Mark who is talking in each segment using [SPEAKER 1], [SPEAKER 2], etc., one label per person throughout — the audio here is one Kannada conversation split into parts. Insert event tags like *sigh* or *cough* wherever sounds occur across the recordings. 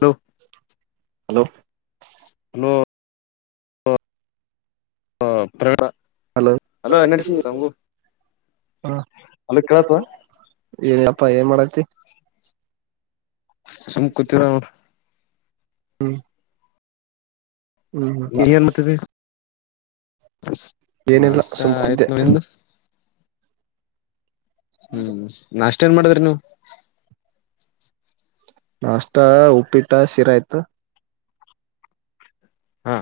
[SPEAKER 1] Hello
[SPEAKER 2] hello
[SPEAKER 1] hello. *inaudible* ಹ ಹ ಪ್ರಣ *inaudible*
[SPEAKER 2] ಹಲೋ ಹ ಏನ.
[SPEAKER 1] ಅಲ ಕೇಳತ್ವಾ
[SPEAKER 2] *inaudible* ಪ್ಪ ಏನ್ ಮಾಡತಿ.
[SPEAKER 1] ಸುಮ್ ಕೂತಿರ
[SPEAKER 2] ಹ್ಮ್ ಹ್ಮ್
[SPEAKER 1] ನೀ ಏನ್ ಮತೀ
[SPEAKER 2] ಏನಿಲ್ಲ
[SPEAKER 1] ನಾಷ್ಟ
[SPEAKER 2] ಸುಮ್ ಕುಂತಿದ್ದೆ
[SPEAKER 1] ಆಯ್ತು ನಿಂದ್. ಹ್ಮ್ ನಾಷ್ಟೇನ್ ಮಾಡಿದ್ರಿ ನೀವು.
[SPEAKER 2] ನಾಷ್ಟ ಉಪ್ಪಿಟ್ಟ ಶಿರ ಆಯ್ತು.
[SPEAKER 1] ಹಾ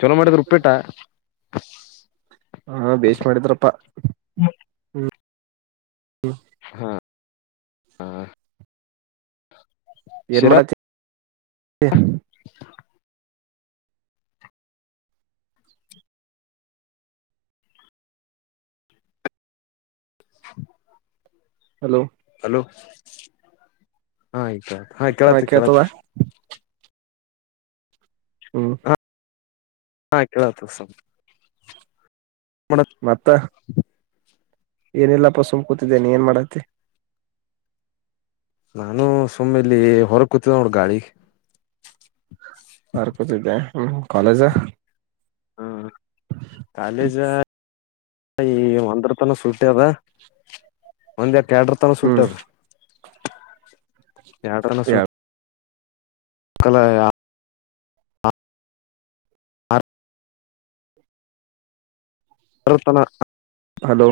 [SPEAKER 1] ಚಲೋ ಮಾಡಿದ್ರೆ ರುಪ್ಪೇಟ. ಬ *unintelligible*
[SPEAKER 2] ಹಾ ಬೇಸ್ ಮಾಡಿದ್ರಪ್ಪ ಹ್ಮ್. ಹ್ಮ
[SPEAKER 1] ಹಾ ಹಾ
[SPEAKER 2] ಏನ್ ಮಾಡತ್ತಿ.
[SPEAKER 1] *unintelligible*
[SPEAKER 2] ಹಲೋ.
[SPEAKER 1] *unintelligible* ಹಾ ಆಯ್ತತೆ ಹಾ ಕೇಳತ ಕೇಳತು.
[SPEAKER 2] ಹ್ಮ್
[SPEAKER 1] ಹಾ ಕೇಳತಸ *inaudible*
[SPEAKER 2] ಮತ್ತಾ ಏನಿಲ್ಲ ಪಸ ಸುಮಕೂತಿದ್ದೇ ನೀನ್ ಎನ್ ಮಾಡಾತ್ತಿ
[SPEAKER 1] ನಾನೂ ಸುಮ್ಮ ಇಲ್ಲಿ ಹೊರ ಕೂತಿದ್ದ ನೋಡ ಗಾಳಿಗ್
[SPEAKER 2] ಕಾಲೇಜಾ
[SPEAKER 1] ಹ್ಮ್ ಕಾಲೇಜಾ ಈ ಒಂದ್ರತನ ಸುಟ್ಟಿ ಅದ ಒಂದ್ ಎ ಕ್ಯಾಡರ್ ತನ ಸೂಟ್
[SPEAKER 2] ಹ್ಮ್
[SPEAKER 1] ಅದ ಯಡ್ರನ ಸೂ ಕಲಾಯ ಆರರ *unintelligible*
[SPEAKER 2] ಹಲೋ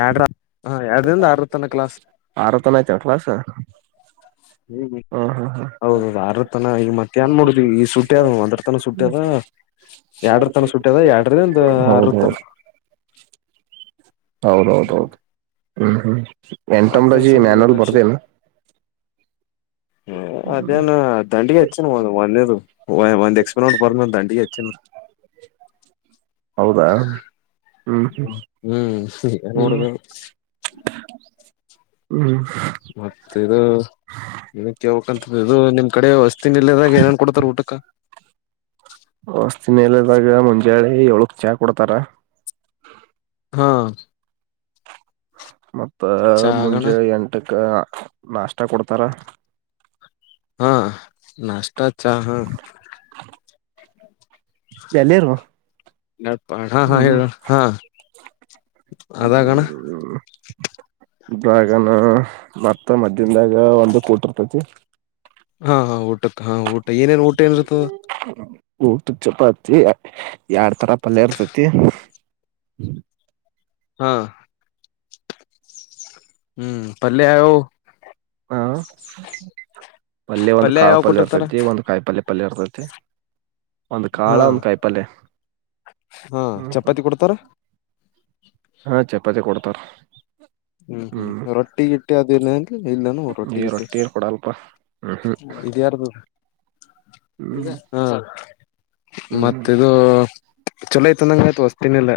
[SPEAKER 1] ಯಾಡ್ರ
[SPEAKER 2] ಆರತನ ಐತೇನ್ ಕ್ಲಾಸ್
[SPEAKER 1] ಹ್ಮ್
[SPEAKER 2] ಹ್ಮ ಹ್ಮ ಹ್ಮ
[SPEAKER 1] ಹೌದೌದು ಆರರತನ ಈಗ ಮತ್ತ ಏನ್ ಮಾಡೋದಿ ಈಗ ಸುಟ್ಟ್ಯದ ಒಂದರ ತನ ಸುಟ್ಟ್ಯದ ಎರಡರ ತನ ಸುಟ್ಟ್ಯದ ಎರಡರಿಂದ ಆರರತನ
[SPEAKER 2] ಹೌದೌದು ಹೌದೌದೌದು ಹ್ಮ ಹಾ
[SPEAKER 1] ಮತ್ತೇನ್
[SPEAKER 2] ಎಂಟೊಮೊಲೊಜಿ
[SPEAKER 1] ಸಂಗ
[SPEAKER 2] ಮ್ಯಾನುಲ್
[SPEAKER 1] ನಡ್ಸಿ
[SPEAKER 2] ಬರ್ದೇನು
[SPEAKER 1] ಹ್ಮ ಅದೇನ ದಂಡಿಗೆ ಹೆಚ್ಚನು ಒನ್ ಒನ್ನೆದು ವ ಒಂದು ಎಕ್ಸ್ಪರಿಮೆಂಟ್ ಬರುದ್ಮೇಲ್ ದಂಡಿಗೆ ಹೆಚ್ಚನ
[SPEAKER 2] ಹೌದಾ ಹ್ಮ್ ಹ್ಮ್ ಹ್ಮ್ ಹ್ಮ್
[SPEAKER 1] ಮತ್ತ ಇದು ಇದಕ್ಕೆಲ್ಬೇಕಂತದ ಇದು ನಿಮ ಕಡೆ ತಿಂಡಿ ಇರ್ಲಿಲ್ದಾಗ್ ಏನೇನ್ ಕೊಡ್ತಾರ ಊಟಕ
[SPEAKER 2] ವಸ್ತಿನ ಎಲ್ಲದಾಗ ಮುಂಜಳೆ ಏಳಕ್ ಚಾ ಕೊಡ್ತಾರ
[SPEAKER 1] ಹಾ
[SPEAKER 2] ಮತ್ತ
[SPEAKER 1] ಚಾ ಆಗಣ
[SPEAKER 2] ಮುಂಜೆ ಎಂಟಕ್ಕ ನಾಷ್ಟ ಕೊಡ್ತಾರ
[SPEAKER 1] ಹಾ ನಾಷ್ಟ ಚಾ ಹಾ
[SPEAKER 2] ಎಲ್ಲಿರು
[SPEAKER 1] ನಪ ಹಾ ಹಾ
[SPEAKER 2] ಹ್ಮ್
[SPEAKER 1] ಹೇಳ ಹಾ ಅದಾಗಣ
[SPEAKER 2] ಡ್ರ್ಯಾಗನಾ ಮತ್ತ ಮಧ್ಯ್ದನ್ದಾಗ ಒಂದು ಕೊತಿರ್ತತಿ,
[SPEAKER 1] ಹಾ ಹಾ ಊಟಕ್ಕ ಹಾ ಉಟ್, ಏನೇನ್ ಊಟ ಇರ್ತದ.
[SPEAKER 2] ಉಟುಕ್ ಚಪತಿ ಯಡ್ ತರ ಪಲ್ಯ ಇರ್ತತಿ.
[SPEAKER 1] ಹಂ. ಹ್ಮ್ ಪಲ್ಯವು,
[SPEAKER 2] ಹಾ. ಪಲ್ಯ ಒಂದು ಕಾಳ
[SPEAKER 1] ಯಾವ್
[SPEAKER 2] ಪಲ್ಯ
[SPEAKER 1] ಕೊಟ್ಟಿರ್ತಾರ
[SPEAKER 2] ಇರ್ತೈತಿ ಒಂದು ಕಾಯಿ ಪಲ್ಯ. ಪಲ್ಯರ್ತತೆ. ಒಂದ್ ಕಾಳ
[SPEAKER 1] ಹಾ
[SPEAKER 2] ಒಂದ್ ಕಾಯಿಪಲ್ಯ.
[SPEAKER 1] ಹಾ ಚಪಾತಿ ಕೊಡ್ತಾರ?
[SPEAKER 2] ಹಾ ಚಪಾತಿ ಕೊಡ್ತಾರ.
[SPEAKER 1] ಹ್ಮ್ ಹ್ಮ್ ರೊಟ್ಟಿ ಗಿಟ್ಟಿ ಅದೇನನ್ ಇಲ್ಲನ
[SPEAKER 2] ಈ
[SPEAKER 1] ರೊಟ್ಟಿಗಿಟ್ಟಿ,
[SPEAKER 2] ರೊಟ್ಟಿ ಕೊಡಲ್ಪ ಹ್ಮ್
[SPEAKER 1] ಇದೆ ಇರ್ಬೇಕ್
[SPEAKER 2] ಹ್ಮ್
[SPEAKER 1] ಇದೆ ಹಾ
[SPEAKER 2] ಹ್ಮ್ ಹ್ಮ್
[SPEAKER 1] ಮತ್ತಿದು, ಚಲೋ ಐತದಂಗ ವ ತ್ಸ್ತಿನಿಲ್ಲ.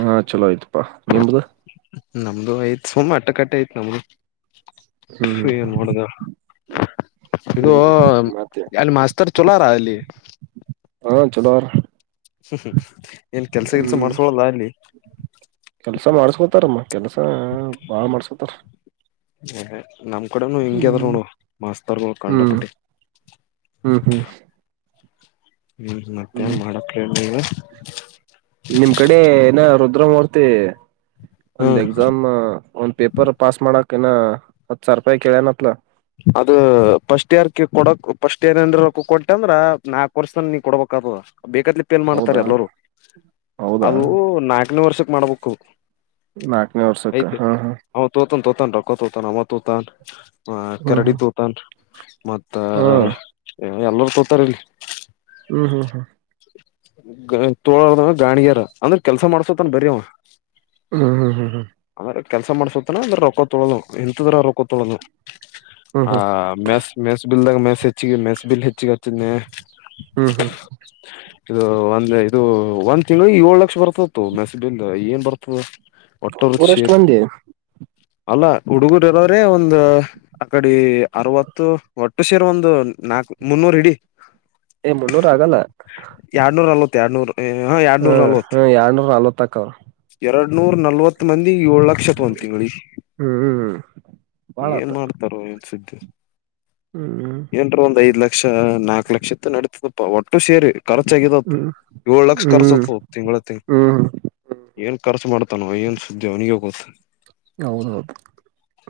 [SPEAKER 2] ಹಾ ಚಲೋ ಆಯ್ತಪ್ಪಾ ನಿಮ್ದ?
[SPEAKER 1] ನಮ್ದು ಆಯ್ತ್ ಸುಮ ಅಟ್ಟಕಟ್ಟೆ ಆಯ್ತ್ ನಮ್ದು.
[SPEAKER 2] ಹ್ಮ್.
[SPEAKER 1] ಏನ್ ಮಾಡುದ ಇದು
[SPEAKER 2] ಹ್ಮ್ ಮತ್ತೆ
[SPEAKER 1] ಅಲ್ಲಿ ಮಾಸ್ತರ್ ಚಲೋರ ಅಲ್ಲಿ.
[SPEAKER 2] ಹಾ, ಚಲೋಆರ.
[SPEAKER 1] ಹೂಂ ಹು,
[SPEAKER 2] ಹ್ಮ್. ಕೆಲ್ಸ ಮಾಡ್ಸತಾರಮ್ಮ. ಕೆಲಸ ಬಾಳ ಮಾಡ್ಸ್ಕಾತಾರ.
[SPEAKER 1] ಹ್ಞೆಹೆ, ನಮ್ ಕಡೆನು ಹಿಂಗ್ಯ ಆದರು ನೋಡುವ ಮಾಸ್ತರ್ಗಳು
[SPEAKER 2] ಹ್ಮ್
[SPEAKER 1] ಕಂಡಪಟ್ಟಿ.
[SPEAKER 2] ಹ್ಮ್ ಹ್ಮ್
[SPEAKER 1] ಹ್ಮ್ ಮತ್ತೆನ್
[SPEAKER 2] ಹ್ಮ್
[SPEAKER 1] ಮಾಡಕ್ ಹೇಳಿಗಾ,
[SPEAKER 2] ದ್ರಮೂರ್ತಿ, ಒಂದ್ ಎಕ್ಸಾಮ್ ಒಂದ್ ಪೇಪರ್ ಪಾಸ್ ಮಾಡಕ್, ಕೆನಾ ಹತ್ ಸಾರ್ಪಾಯ ಕೇಳನ ಅತ್ನಾ.
[SPEAKER 1] ಅದ ಫಸ್ಟ್ ಇಯರ್ ಕ ಕೊಡಕ್ ಫಸ್ಟ್ ಇಯರ್ಎನ್ ರೊಕ್ಕಾ ಕೊಟ್ಟ್ಯ ಅಂದ್ರ ನಾಲ್ಕ ವರ್ಷತಾನ ನೀ ಕೊಡ್ಬೇಕಕ್ ಆತದ. ಬೇಕತ್ಲಿ ಪೇಲ್
[SPEAKER 2] ಹೌದಾ
[SPEAKER 1] ಮಾಡ್ತಾರ ಎಲ್ಲರು
[SPEAKER 2] ಹೌದಾ
[SPEAKER 1] ಅದು ನಾಲ್ಕನೇ ವರ್ಷ, ಮಾಡ್ಬಕು.
[SPEAKER 2] ನಾಕ್ನೇ ವರ್ಷಕ್ಕ್ ಹಾ ಹಾ
[SPEAKER 1] ಹತೋತಾ ತೋತಾನ್ ರೊಕ್ಕಾ ತೋತಾನ್ ಅವ ತೊತನ್.
[SPEAKER 2] ಹ್ಮ್
[SPEAKER 1] ಕರಡಿ
[SPEAKER 2] ಹ್ಮ್
[SPEAKER 1] ತೋತನ್. ಮತ್ತಾ
[SPEAKER 2] ಹಾ
[SPEAKER 1] ಎಮ್ನೊರ್ ತೊತಾರಿಲ್ಲಿ.
[SPEAKER 2] ಹ್ಮ್ ಹ್ಮ್ ಹ್ಮ್
[SPEAKER 1] *unintelligible* ಗ ತೋಳರ್ದ್ದ್ಂದ್ರ್ ಗಾಣ್ಗೇರ್ ಅಂದ್ರ್ ಕೆಲ್ಸ ಮಾಡ್ಸೋತನ್ ಬರಿ ಅವ.
[SPEAKER 2] ಹ್ಮ್ ಹ್ಮ್ ಹ್ಮ್ ಹ್ಮ
[SPEAKER 1] ಅಂದ್ರ ಕೆಲ್ಸ ಮಾಡ್ಸೋತನ ಅಂದ್ರ್ ರೊಕ್ಕ ತೊಳ್ಲ್ವ್ ಹಿಂತದ್ರ್ ರೊಕ್ಕ ತೊಳೋದ್ಲ.
[SPEAKER 2] ಹ್ಮ್ ಹ್ಮ್
[SPEAKER 1] ಆ
[SPEAKER 2] ಹ್ಮ್
[SPEAKER 1] ಮೆಸ್ ಮೆಸ್ ಬಿಲ್ದಾಗ್ ಮೆಸ್ಸ್ ಹೆಚ್ಚಿಗೆ ಮೆಸ್ಸ್ ಬಿಲ್ ಹೆಚ್ಚಿಗೆ ಹಚ್ಚಿದ್ನೆ
[SPEAKER 2] ಹ್ಮ್ ಹ್ಮ್
[SPEAKER 1] ಹ್ಮ್ ಇದು ಒಂದ್ ಇದು ಒಂತಿಂಗ್ಳಿ ಏಳ್ಲಕ್ಷ ಬರ್ತ್ ತ್ತ್ಂತೋ ಮೆಸ್ಸಬಿಲ್ ಏನ್ ಬರ್ತದ್.
[SPEAKER 2] ಊರೆಷ್ಟ್ ಮಂದಿ.
[SPEAKER 1] ಅಲ್ಲ್ ಹುಡುಗುರಿರೋರೆ ಒಂದ್ ಅಕಡಿ ಅರವತ್ತು ಒಟ್ಟು ಸೇರ್ ಒಂದು ನಾಕ್ ಮುನ್ನೂರು ಹಿಡಿ.
[SPEAKER 2] ಎ ಮುನ್ನೂರ್ ಆಗಲ್ಲ.
[SPEAKER 1] ತ್ಯಾಡ್ನೂರು
[SPEAKER 2] ಹ್ಮ ಹ್ಮ್ ಯಾರ್ನೂರ್ಲತ್ ಆಕಾವ್.
[SPEAKER 1] ಎರಡ್ ನೂರ್ ನಲ್ವತ್ತ್ ಮಂದಿ ಏಳ್ ಲಕ್ಷ ತೊಂತಿವಿಳ್ಗ್
[SPEAKER 2] ಹ್ಮ್ ಹ್ಮ್
[SPEAKER 1] *inaudible* ಏನ್
[SPEAKER 2] ಬಾಳತ್ತ
[SPEAKER 1] ಮಾಡ್ತ್ *unintelligible* *inaudible*
[SPEAKER 2] ಹ್ಮ್
[SPEAKER 1] ಏನ್ರ ಒಂದು ಐದ್ ಲಕ್ ಷ್ ನಾಕ್ ಲಕ್ಷ ಇತ್ ನಡಿತ್ತ್ಪ್ ಷ್ಟು ಸೇರಿ ಖರ್ಚಾಗಿದತ್ತ್
[SPEAKER 2] ಹ್ಮ್
[SPEAKER 1] ಏಳು ಲಕ್ಷ
[SPEAKER 2] ಹ್ಮ್
[SPEAKER 1] ಖರ್ಚಾತದ್ ತಿಂಗ್ಳ್ ತಿಂಗ್ಳ್
[SPEAKER 2] ಹ್ಮ್
[SPEAKER 1] ಏನ್ ಖರ್ಚು ಮಾಡ್ತ್ ತ್ತನೊ ಏನ್ ಸುದ್ದಿ ಅವ್ನಿಗೆಗೊತ್ತ್.
[SPEAKER 2] ಹೌದೌದ್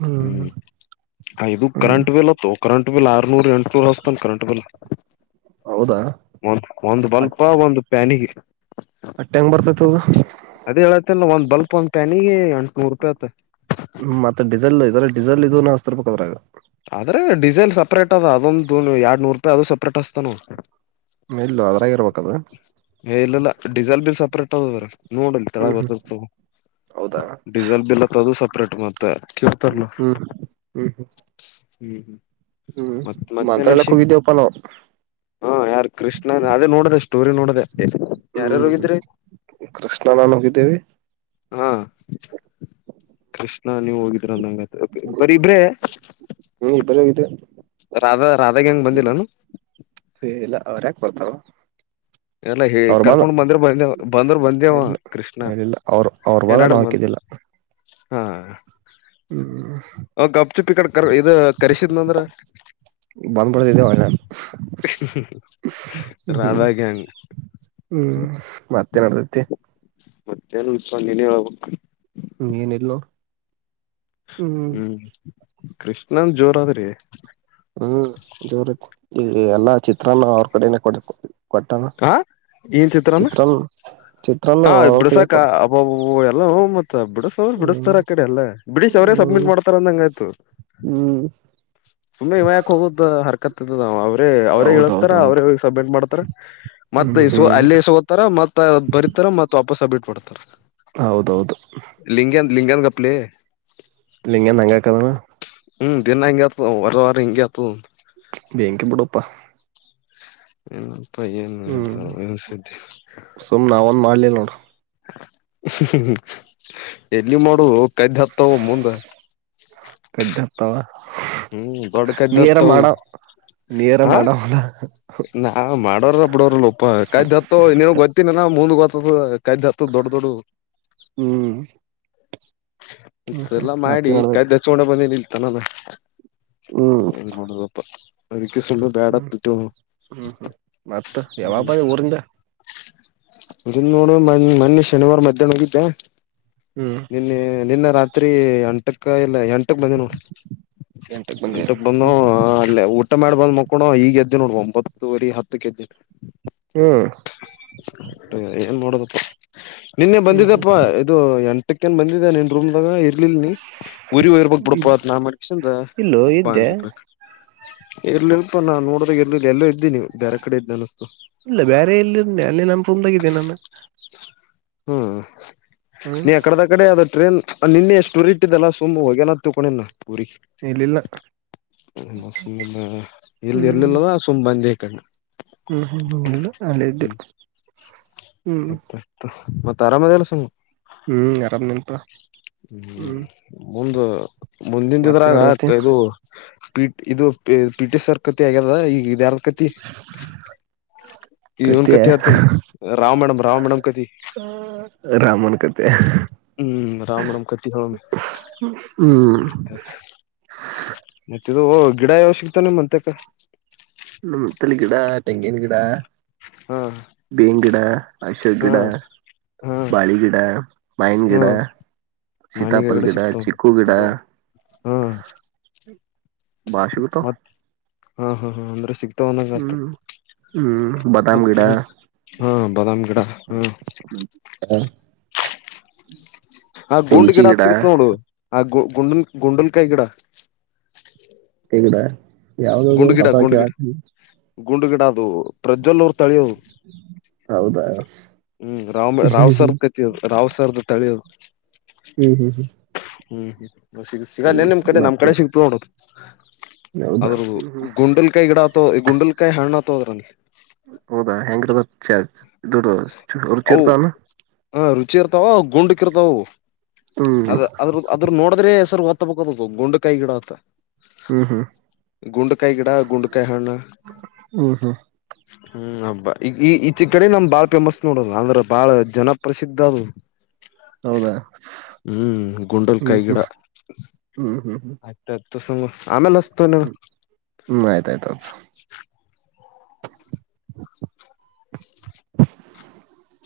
[SPEAKER 2] ಹ್ಮ್
[SPEAKER 1] ಇದು
[SPEAKER 2] ಹ್ಮ್
[SPEAKER 1] ಕರೆಂಟ್ ಬಿಲ್ ಅತ್ತು ಕರೆಂಟ್ ಬಿಲ್ ಆರ್ನೂರ್ ಎಂಟನೂರ್ ಹಚ್ಚ್ತನ್ ಕರೆಂಟ್ ಬಿಲ್
[SPEAKER 2] ಹೌದಾ
[SPEAKER 1] ಒಂದ್ ಒಂ ಬಲ್ಪ್ ಒಂದ್ ಪ್ಯಾನಿಗೆ
[SPEAKER 2] ಅಟ್ಟ ಹೆಂಗ್ ಬರ್ತೈತ್ ಅದು
[SPEAKER 1] ಅದೇ ಹೇಳತ್ತಿನ್ ಒಂದ್ ಬಲ್ಪ್ ಒಂದ್ ಪ್ಯಾನಿಗೆ ಎಂಟ್ನೋರು ರೂಪೆ ಆತ.
[SPEAKER 2] ಹ್ಮ್ ಮತ್ತ ಡಿಝಲ್ ಇದ್ರ ಡಿಝಲ್ ಇದು ನ ಹಚ್ತಾರ್ರ್ಬೇಕ ಅದ್ರಾಗ.
[SPEAKER 1] ಅಂದ್ರೆ ಡಿಝೆಲ್ ಸಪ್ರೇಟ್ ಅದ ಅದೊಂದುಣು ಎರಡ್ ನೂರು ರೂಪೆ ಅದು ಸಪ್ರೇಟ್ ಹೆಚ್ಚತ್ತಾನ ಅವ.
[SPEAKER 2] ನಿಲ್ಲು ಅದ್ರಾಗ ಇರ್ಬೇಕ ಅದ.
[SPEAKER 1] ಎ ಇಲ್ಲಿಲ್ಲ ಡಿಝೆಲ್ ಬಿಲ್ ಸಪ್ರೇಟ್ ಹೌದೌದ್ರ. ನೋಡ ಅಲ್ಲಿ ತಳಗ
[SPEAKER 2] ಹ್ಮ್ ಹ್ಮ್
[SPEAKER 1] ಬರ್ದಿರತವು
[SPEAKER 2] ಹೌದಾ
[SPEAKER 1] ಡೀಝೆಲ್ ಬಿಲ್ ಅತ್ತದು ಸಪ್ರೇಟ್ ಮತ್. ತ್ತಕ್ಕೆತರ್ಲೊ.
[SPEAKER 2] ಹ್ಮ್ ಹ್ಮ್
[SPEAKER 1] ಹ್ಮ್ ಹ್ಮ.
[SPEAKER 2] ಹ್ಮ್ ಮಂತ್ರಾಲಕ್ ಹೋಗಿದ್ದೇವಪ್ಪ ನಾವು
[SPEAKER 1] ಹಾ ಯಾರ್ ಕೃಷ್ಣ ಅದೇ ನೋಡ್ದ ಸ್ಟೋರಿ ನೋಡ್ದ ಯಾರ್ಯಾರು
[SPEAKER 2] ಹ್ಮ್
[SPEAKER 1] ಹೋಗಿದ್ರಿ
[SPEAKER 2] ಕೃಷ್ಣ ನಾನು ಹೋಗಿದ್ದೇವಿ.
[SPEAKER 1] ಹ್ಹಾ ಕೃಷ್. ನಾ ನೀವ್ ಹೋಗಿದ್ರ ಅಂನಗ ಆತ ಬರಿ ಇಬ್ರೆ.
[SPEAKER 2] ಹ್ಮ್ ಇಬ್ಬರ ಹೋಗಿದ್ದೇವಿ
[SPEAKER 1] ರಾಧಾ ರಾಧಾಗ ಹೆಂಗ ಬಂದಿಲ್ಲ ಅನು.
[SPEAKER 2] ಇಲ್ಲಾ ಅವ್ರ ಯಾಕ ಬರ್ತಾವು.
[SPEAKER 1] ಎಲ್ಲ ಹೇ ಕರ್ಕೊಂಡ್ ಬಂದರು ಬಂದೇವ ಬಂದರು ಬಂದೇವ
[SPEAKER 2] ಇಲ್ಲ
[SPEAKER 1] ಕೃಷ್ಣಾ
[SPEAKER 2] ಇಲ್ಲ ಅವ್ರ ಅವ್ರ
[SPEAKER 1] ಏ
[SPEAKER 2] ಬಾದ
[SPEAKER 1] ನಡರು
[SPEAKER 2] ನಾವ್
[SPEAKER 1] ಮಂದ.
[SPEAKER 2] ಹಾಕಿದ್ದಿಲ್ಲ
[SPEAKER 1] ಹ್ಹಾ.
[SPEAKER 2] ಹ್ಮ್
[SPEAKER 1] ಅವ್ ಗಪ್ ಚುಪಿ ಕಡೆ ಕರ್ ಇದು ಕರೆಸಿದ್ನಂದ್ರ
[SPEAKER 2] ಬಂದ್ ಬಿಡ್ತಿದ್ದೇವ
[SPEAKER 1] *unintelligible*
[SPEAKER 2] ಹ್ಮ್
[SPEAKER 1] ರಾಧಾ ಗ್ಯಾಂಗ್.
[SPEAKER 2] ಹ್ಮ್ ಮತ್ತೇನ್ಡತೈತಿ.
[SPEAKER 1] ಮತ್ತ ಏನು ಇಲ್ಪಾ ನೀನು ಹೇಳಬೇಕ್ಕ.
[SPEAKER 2] ನೀನ್ಎಲ್ಲೋ.
[SPEAKER 1] ಹ್ಮ್. ಕೃಷ್ಣನ್ ಜೋರ ಆದ್ರಿ.
[SPEAKER 2] ಹ್ಮ್ ಜೋರ ಐತಿ ಈ ಎಲ್ಲಾ ಚಿತ್ರನ್ನಾ ಅವ್ರ ಕಡಿನೇ ಕೊಡ್ಯಾಕ ಹೊಕ್ಕೆವಿ.
[SPEAKER 1] ಕಾಹಾ ಏನ್ ಚಿತ್ರನ್ನಾ
[SPEAKER 2] ಚಿತ್ರಾನ್ನ
[SPEAKER 1] ಹಾ
[SPEAKER 2] ಅವತ್ತಿಗೆ
[SPEAKER 1] ಬಿಡ್ಸಕಾ
[SPEAKER 2] ಕೊಟ್ಟ
[SPEAKER 1] ಅಬಬುಬು ಎಲ್ಲ ಹೂಂಮ ಮತ್ತ. ಬಿಡಿಸ ಅಂದ್ರ
[SPEAKER 2] ಹ್ಮ್
[SPEAKER 1] ಬಿಡಿಸತಾರ ಆ ಕಡೆ ಎಲ್ಲ ಬಿಡಿಶ್ ಅವರೇ
[SPEAKER 2] ಹ್ಮ್
[SPEAKER 1] ಸಬ್ಮಿಟ್ ಮಾಡ್ತಾರ ಅಂದಂಗಾಯ್ತು
[SPEAKER 2] ಹ್ಮ್
[SPEAKER 1] ಸುಮ್ನೆ ಇವ ಯಾಕ ಹೋಗದ್ ಹರ್. ಕತ್ತದದ ಆವೆ. ರೇ ಅವ್ರೇ ಇಳಿಸ್ತಾರ ಅವ್ರೇ
[SPEAKER 2] ಹೌದೌದೌದು
[SPEAKER 1] ಹೋಗಿ ಸಬ್ಮಿಟ್ ಮಾಡ್ತಾರಾ. ಮತ್ತ
[SPEAKER 2] ಹ್ಮ್
[SPEAKER 1] ಇಸ್ಕೊ
[SPEAKER 2] ಹ್ಮ್
[SPEAKER 1] ಅಲ್ಲೇ ಇಸ್ಕೊತಾರಾ ಮತ್ ಬರೀತ್ತಾರಾ ಮತ್ತ ವಾಪಸ್ಸ. ಬಿಟ್ಬಿಡ್ತಾರ.
[SPEAKER 2] ಹೌದ ಹೌದು.
[SPEAKER 1] ಲಿಂಗ್ಯಾನ್ ಗಪ್ಲೇ.
[SPEAKER 2] ಲ್ಲಿಂಗ್ಯಾನ ಹಂಗ ಯಾಕ ಅದನಾ.
[SPEAKER 1] ಹ್ಮ್ ದಿನಾ ಹಿಂಗ ಎತ್ವ ಅವು ವರವರ ಹಿಂಗ ಎತ್ವವು.
[SPEAKER 2] ಪ್ಪ.
[SPEAKER 1] *inaudible*
[SPEAKER 2] ಹ್ಮ್
[SPEAKER 1] ಹೇಳ್ತಾರ ಏನ್
[SPEAKER 2] ಸುಮ್ ನಾವ ಒಂದ ಮಾಡ್ಲಿಲ್ಲ ನೋಡ.
[SPEAKER 1] ಹು ಹು ಹು ಎಲ್ಲಿ ಮಾಡುವ. ಕಡ್ಡಿ ಅತ್ತವೋ ಮುಂದ.
[SPEAKER 2] ತವಾ.
[SPEAKER 1] ಹ್ಮ್ ದೊಡ್ಡ ಕದ್ದ್
[SPEAKER 2] ನಿ ಅರ
[SPEAKER 1] ಹತ್ತವು
[SPEAKER 2] ಮಾಡುವ ನಿ ಅರ
[SPEAKER 1] ಹ
[SPEAKER 2] ಮಡವ ಅಲಾ.
[SPEAKER 1] ನಾ ಮಾಡೋವರ ಬಿಡೋರಲ್ಲ ಓಪ್ಪ ಕದ್ದಿ ಹತ್ತವ ನೀನ್ಗ್ ಗೊತ್ತಿಲ ಇನ. ಮುಂದ ಗೊತ್ತಾದ ಕದ್ದಿ ಹತ್ತುದ ದೊಡ್ಡ ದೊಡವು.
[SPEAKER 2] ಹ್ಮ್. ಹ್ಮ್
[SPEAKER 1] ಇತ್ತ
[SPEAKER 2] ಹ್ಮ್
[SPEAKER 1] ಎಲ್ಲಾ
[SPEAKER 2] ಮತ್ತೆ
[SPEAKER 1] ಮಾಡಿ ಕಡ್ಡಿ
[SPEAKER 2] ನಡದೈತಿ
[SPEAKER 1] ಹಚ್ಚಕೊಂಡ ಬಂದೆನಿಲ್ಲಿ. ತನ್ನದ.
[SPEAKER 2] ಹ್ಮ್
[SPEAKER 1] ಏನ ನೋಡಲೋಪ್ಪಾ. ಸುಮ್ನೆ ಬ್ಯಾಡತ್ತ
[SPEAKER 2] ಹ್ಮ್
[SPEAKER 1] ಬಿಟ್ಟೇವನವ.
[SPEAKER 2] ಹ್ಮ್ ಹ್ಮ್ ಮತ್ತ ಯಾವ ಬಂದ ಊರಿಂದ.
[SPEAKER 1] ಇದನ್ ನೋಡ ಮ ಮೊನ್ನೆ ಶನಿವಾರ ಮಧ್ಯಾಹ್ನ ಹೋಗಿದ್ದೆ.
[SPEAKER 2] ಹ್ಮ್
[SPEAKER 1] ನಿನ್ನೆ ನಿನ್ನ ರಾತ್ರಿ ಅಂ ಇಲ್ಲ ಎಂಟಕ್ ಬಂದಿನ ನೋಡ
[SPEAKER 2] ಬಂದಿ
[SPEAKER 1] ಎಂಟಕ್ ಬಂದುವ
[SPEAKER 2] ಹ್ಮ್
[SPEAKER 1] ಅಲೆ ಊಟ ಮಾಡಿ ಬಂದ್ ಮಕ್ ಕಣೊ ಈಗೆದ್ದ ನೋಡ ಒಂಬ ಪ್ಪತ್ತುವರಿ ಹತ್ತು ಎದ್ದಿನಿ.
[SPEAKER 2] ಹ್ಮ್
[SPEAKER 1] ಅ ಏನ್ ಮಾಡೋದ. ನಿನ್ನೆ
[SPEAKER 2] ಹ್ಮ್
[SPEAKER 1] ಬಂದಿದಪ್ಪ ಇದು ಎಂ ಕೆಂದ ಬಂದಿದ್ದ ನಿನ್ ರೂಮ್ಡಾಗ ಇರ್ ನೆನ್ನೆ ಊರಿಗೆ ಹೋಗಿರ್ಬೇಕ ಬಿಡಪಾ
[SPEAKER 2] ಹ್ಮ್
[SPEAKER 1] ಅಂತ ನಾ ಮಡಿಕೆಶಿಯಿಂದ
[SPEAKER 2] ಇಲ್ಲೋ ಇದ್ದೆ
[SPEAKER 1] ಬಂದೆ ಪಾ. ಇಲ್ಲ ಇಲ್ಲಪಾ ನಾ ನೋಡದಾಗ ಎಲು ಎಲ್ಲೊ ಇದ್ದೀ ನಿ ಬ್ಯಾರೆ ಕಡೆ ಇದ್ದಿ ಅನಸ್ತ.
[SPEAKER 2] ಇಲ್ಲ ಬೈರೆ ಏಲ್ಲಿ ಇರ್ಲಿ ಅಲ್ಲಿ ನಮ ರೂಮ್ದಾಗಿದ್ದೆ ನಾನ.
[SPEAKER 1] ಹ್ಮ್. ಲೇ ಅಕದಕಡೆ ಅದು ಟ್ರೇನ್. ನಿನ್ನೆ ಎಷ್ಟುಊರ್ ಇಟ್ಟಿದ್ದಲ್ಲ ಸುಮ್ ಹೋಗ್ಯನ ತಿಕೊಂಡಿನಾ ಪೂರಿ
[SPEAKER 2] ಇಲ್ಲಿಲ್ಲ
[SPEAKER 1] ಸು ಎಲ್ಲಿ
[SPEAKER 2] ಹ್ಮ್
[SPEAKER 1] ಇರ್ಲಿಲ್ಲಾ ಸುಮ್ಮ್ ಬಂದೆ. *inaudible*
[SPEAKER 2] ಹ್ಮ್ ಹ್ಮ್ ಹ್ಮ್ ಆಲ್ ಅಲ್ ಇದ್ದೆ ಹ್ಮ್
[SPEAKER 1] ಮತ್ತತ್ತ. ಮತ್ ಅರಾಮದ ಎಲ್ಲ ಸಂಗ
[SPEAKER 2] ಹ್ಮ್ ಆರಾಮ್ನೆಪಾ
[SPEAKER 1] ಹ್ಮ್ ಮುಂದು
[SPEAKER 2] ಮತ್ತೆ
[SPEAKER 1] ಮುಂದಿನಿದ್ರಾಗ ಆ
[SPEAKER 2] ನಡ್ದೈತಿ
[SPEAKER 1] ಅದು ಪಿ ಇದು ಪೀಟಿ ಸರ್ಕತಿ ಆಗದ ಆ ಈಗ ಯಾರಕತಿ ಇವನ್
[SPEAKER 2] ಕತೆ
[SPEAKER 1] ಕತ್ತ ಹತೇನಿ ಬ್ರಾಹ್ಮಣ ಬ್ರಾಹ್ಮಣನ ಕತಿ
[SPEAKER 2] *inaudible*
[SPEAKER 1] ಹ್ಮ್ ರಾಮಣಮ್ ಕತ್ತಿ ಹೇಳುನ
[SPEAKER 2] ಹ್ಮ್
[SPEAKER 1] ಮತ್ತಿದು ಗಿಡ ಯಾವ ಸಿಕ್ತಾವ್ ನಿಮ್ಮಹಂತೆಕ್
[SPEAKER 2] ಮತ್ತಳ ಗಿಡಾ ಟೆಂಗಿನ ಗಿಡಾ
[SPEAKER 1] ಹಾ
[SPEAKER 2] ಬೇನ್ ಗಿಡಾ ಅಶೋಕ್
[SPEAKER 1] ಹಾ
[SPEAKER 2] ಗಿಡಾ
[SPEAKER 1] ಹಾ
[SPEAKER 2] ಬಾಳಿಗಿಡ
[SPEAKER 1] ಹಾ
[SPEAKER 2] ಮಾಯನಗಿಡಾ
[SPEAKER 1] ಮಾನಿಗಗಡೆ
[SPEAKER 2] ಸೀತಾಪಲ್ಗಿಡಾ
[SPEAKER 1] ಸಿಗ್ತಾವ
[SPEAKER 2] ಚಿಕ್ಕೂಗಿಡಾ
[SPEAKER 1] ಹಾ ಹಾ ಮತ್ ಹಾ ಹಾ ಹಾ ಅಂದ್ರ ಸಿಗ್ ತಾವ್ ಅಣ್ಣಂಗ್ ಆತು
[SPEAKER 2] ಹ್ಮ್ ಹ್ಮ್ ಬಾದಾಮ್
[SPEAKER 1] ಮತ್ತ
[SPEAKER 2] ಗಿಡ
[SPEAKER 1] ಹಾ ಬಾದಾಮ್ ಗಿಡಾ ಹಾ
[SPEAKER 2] *inaudible*
[SPEAKER 1] ಆ ಗುಂಡ
[SPEAKER 2] ತುಳಸಿ
[SPEAKER 1] ಗಿಡಾ
[SPEAKER 2] ಗಿಡ
[SPEAKER 1] ಸಿಗತ್ ನೋಡು ಆ ಗು ಗುಂಡಲ್ ಗುಂಡಲ್ಕಾ ಗಿಡಾ
[SPEAKER 2] ಕೆಂಗಡಾ ಯಾವ್ದದು
[SPEAKER 1] ಗಿಡ
[SPEAKER 2] ಹೊಸ
[SPEAKER 1] ಗುಂಡು ಗಿಡ
[SPEAKER 2] ಕೆಳಾತಿ
[SPEAKER 1] *inaudible* ಪ್ರಜ್ವಲ್ ಅವರ ತಗೋ
[SPEAKER 2] ಹೌದಾ
[SPEAKER 1] ಹ್ಮ್ ರಾಮ ರಾವ್
[SPEAKER 2] ಹ್ಮ್
[SPEAKER 1] ಸರ್ದ ಕಿಯರು ರಾವ್ ಸರ್ದ ತಗೋ
[SPEAKER 2] ಹ್ಮ್ ಹ್ಮ್
[SPEAKER 1] ಹ್ಮ್ ಹ್ಮ್ ಸಿಗ್ ಸಿಗಲ್ಲೇ
[SPEAKER 2] ಹ್ಮ್
[SPEAKER 1] ನಿಮ್ ಕಡೆ ನಮ್ಮ
[SPEAKER 2] ಮತ್ತೆ
[SPEAKER 1] ಕಡೆ ಸಿಗ್ತ ನೋಡ್ *inaudible*
[SPEAKER 2] ಹೌದಾ
[SPEAKER 1] ಹೌದು
[SPEAKER 2] ಹ್ಮ್ ಹ್ಮ್
[SPEAKER 1] ಗುಂಡಲ್ ಕೈ ಗಿಡಾ ತ್ ಗುಂಡನ್ ಕೈ ಹೆಂಗ್ ಆತಾವವರಂದಿ
[SPEAKER 2] ಹೌದಾ ಹೆಂಗರಬೇಕ್ ಚರ್ಚ್ ಇದುಡ ಚೇರ್ತಾನ *unintelligible*
[SPEAKER 1] ಚಿ ಇರ್ತಾವ ಗುಂಡಕ್ಕ ಇರ್ತಾವ ಅವು
[SPEAKER 2] ಹ್ಮ್
[SPEAKER 1] ಅದ ಅದ್ರ ಅದ್ರ ನೋಡಿದ್ರೆ ಸರ್ವ್ ಬ ಬೋ ಗುಂಡ ಕೈ ಗಿಡಾ ಅಕ್ಕಾ
[SPEAKER 2] ಹ್ಮ್ ಹ್ಮ್
[SPEAKER 1] ಗುಂಡಕಾಯ ಗಿಡಾ ಗುಂಡಕಾಯ ಹಣ್ಣ
[SPEAKER 2] ಹ್ಮ್ ಹ್ಮ್
[SPEAKER 1] ಹ್ಮ್ ಅಬ್ಬಾ ಈಗ ಈ ಈ ಚಿ ಕಡೆ ನಮ್ ಬಾ ನೋಡದು ಅಂದ್ರೆ ಬಾಳ ಜನಪ್ರಸಿದ್ಧ ಅದು
[SPEAKER 2] ಹೌದಾ
[SPEAKER 1] ಹ್ಮ್ ಗುಂಡಲ್
[SPEAKER 2] ಹ್ಮ್
[SPEAKER 1] ಕೈ
[SPEAKER 2] ಹ್ಮ್
[SPEAKER 1] ಗಿಡಾ
[SPEAKER 2] ಹ್ಮ್ ಹ್ಮ್
[SPEAKER 1] ಆತ ತುಗೊರಿ ತುಸು ಆಮೇಲೆ ಹಚ್
[SPEAKER 2] ಹ್ಮ್ ಆಯ್ತ ಆಯ್ತ ಹಚ್ *inaudible*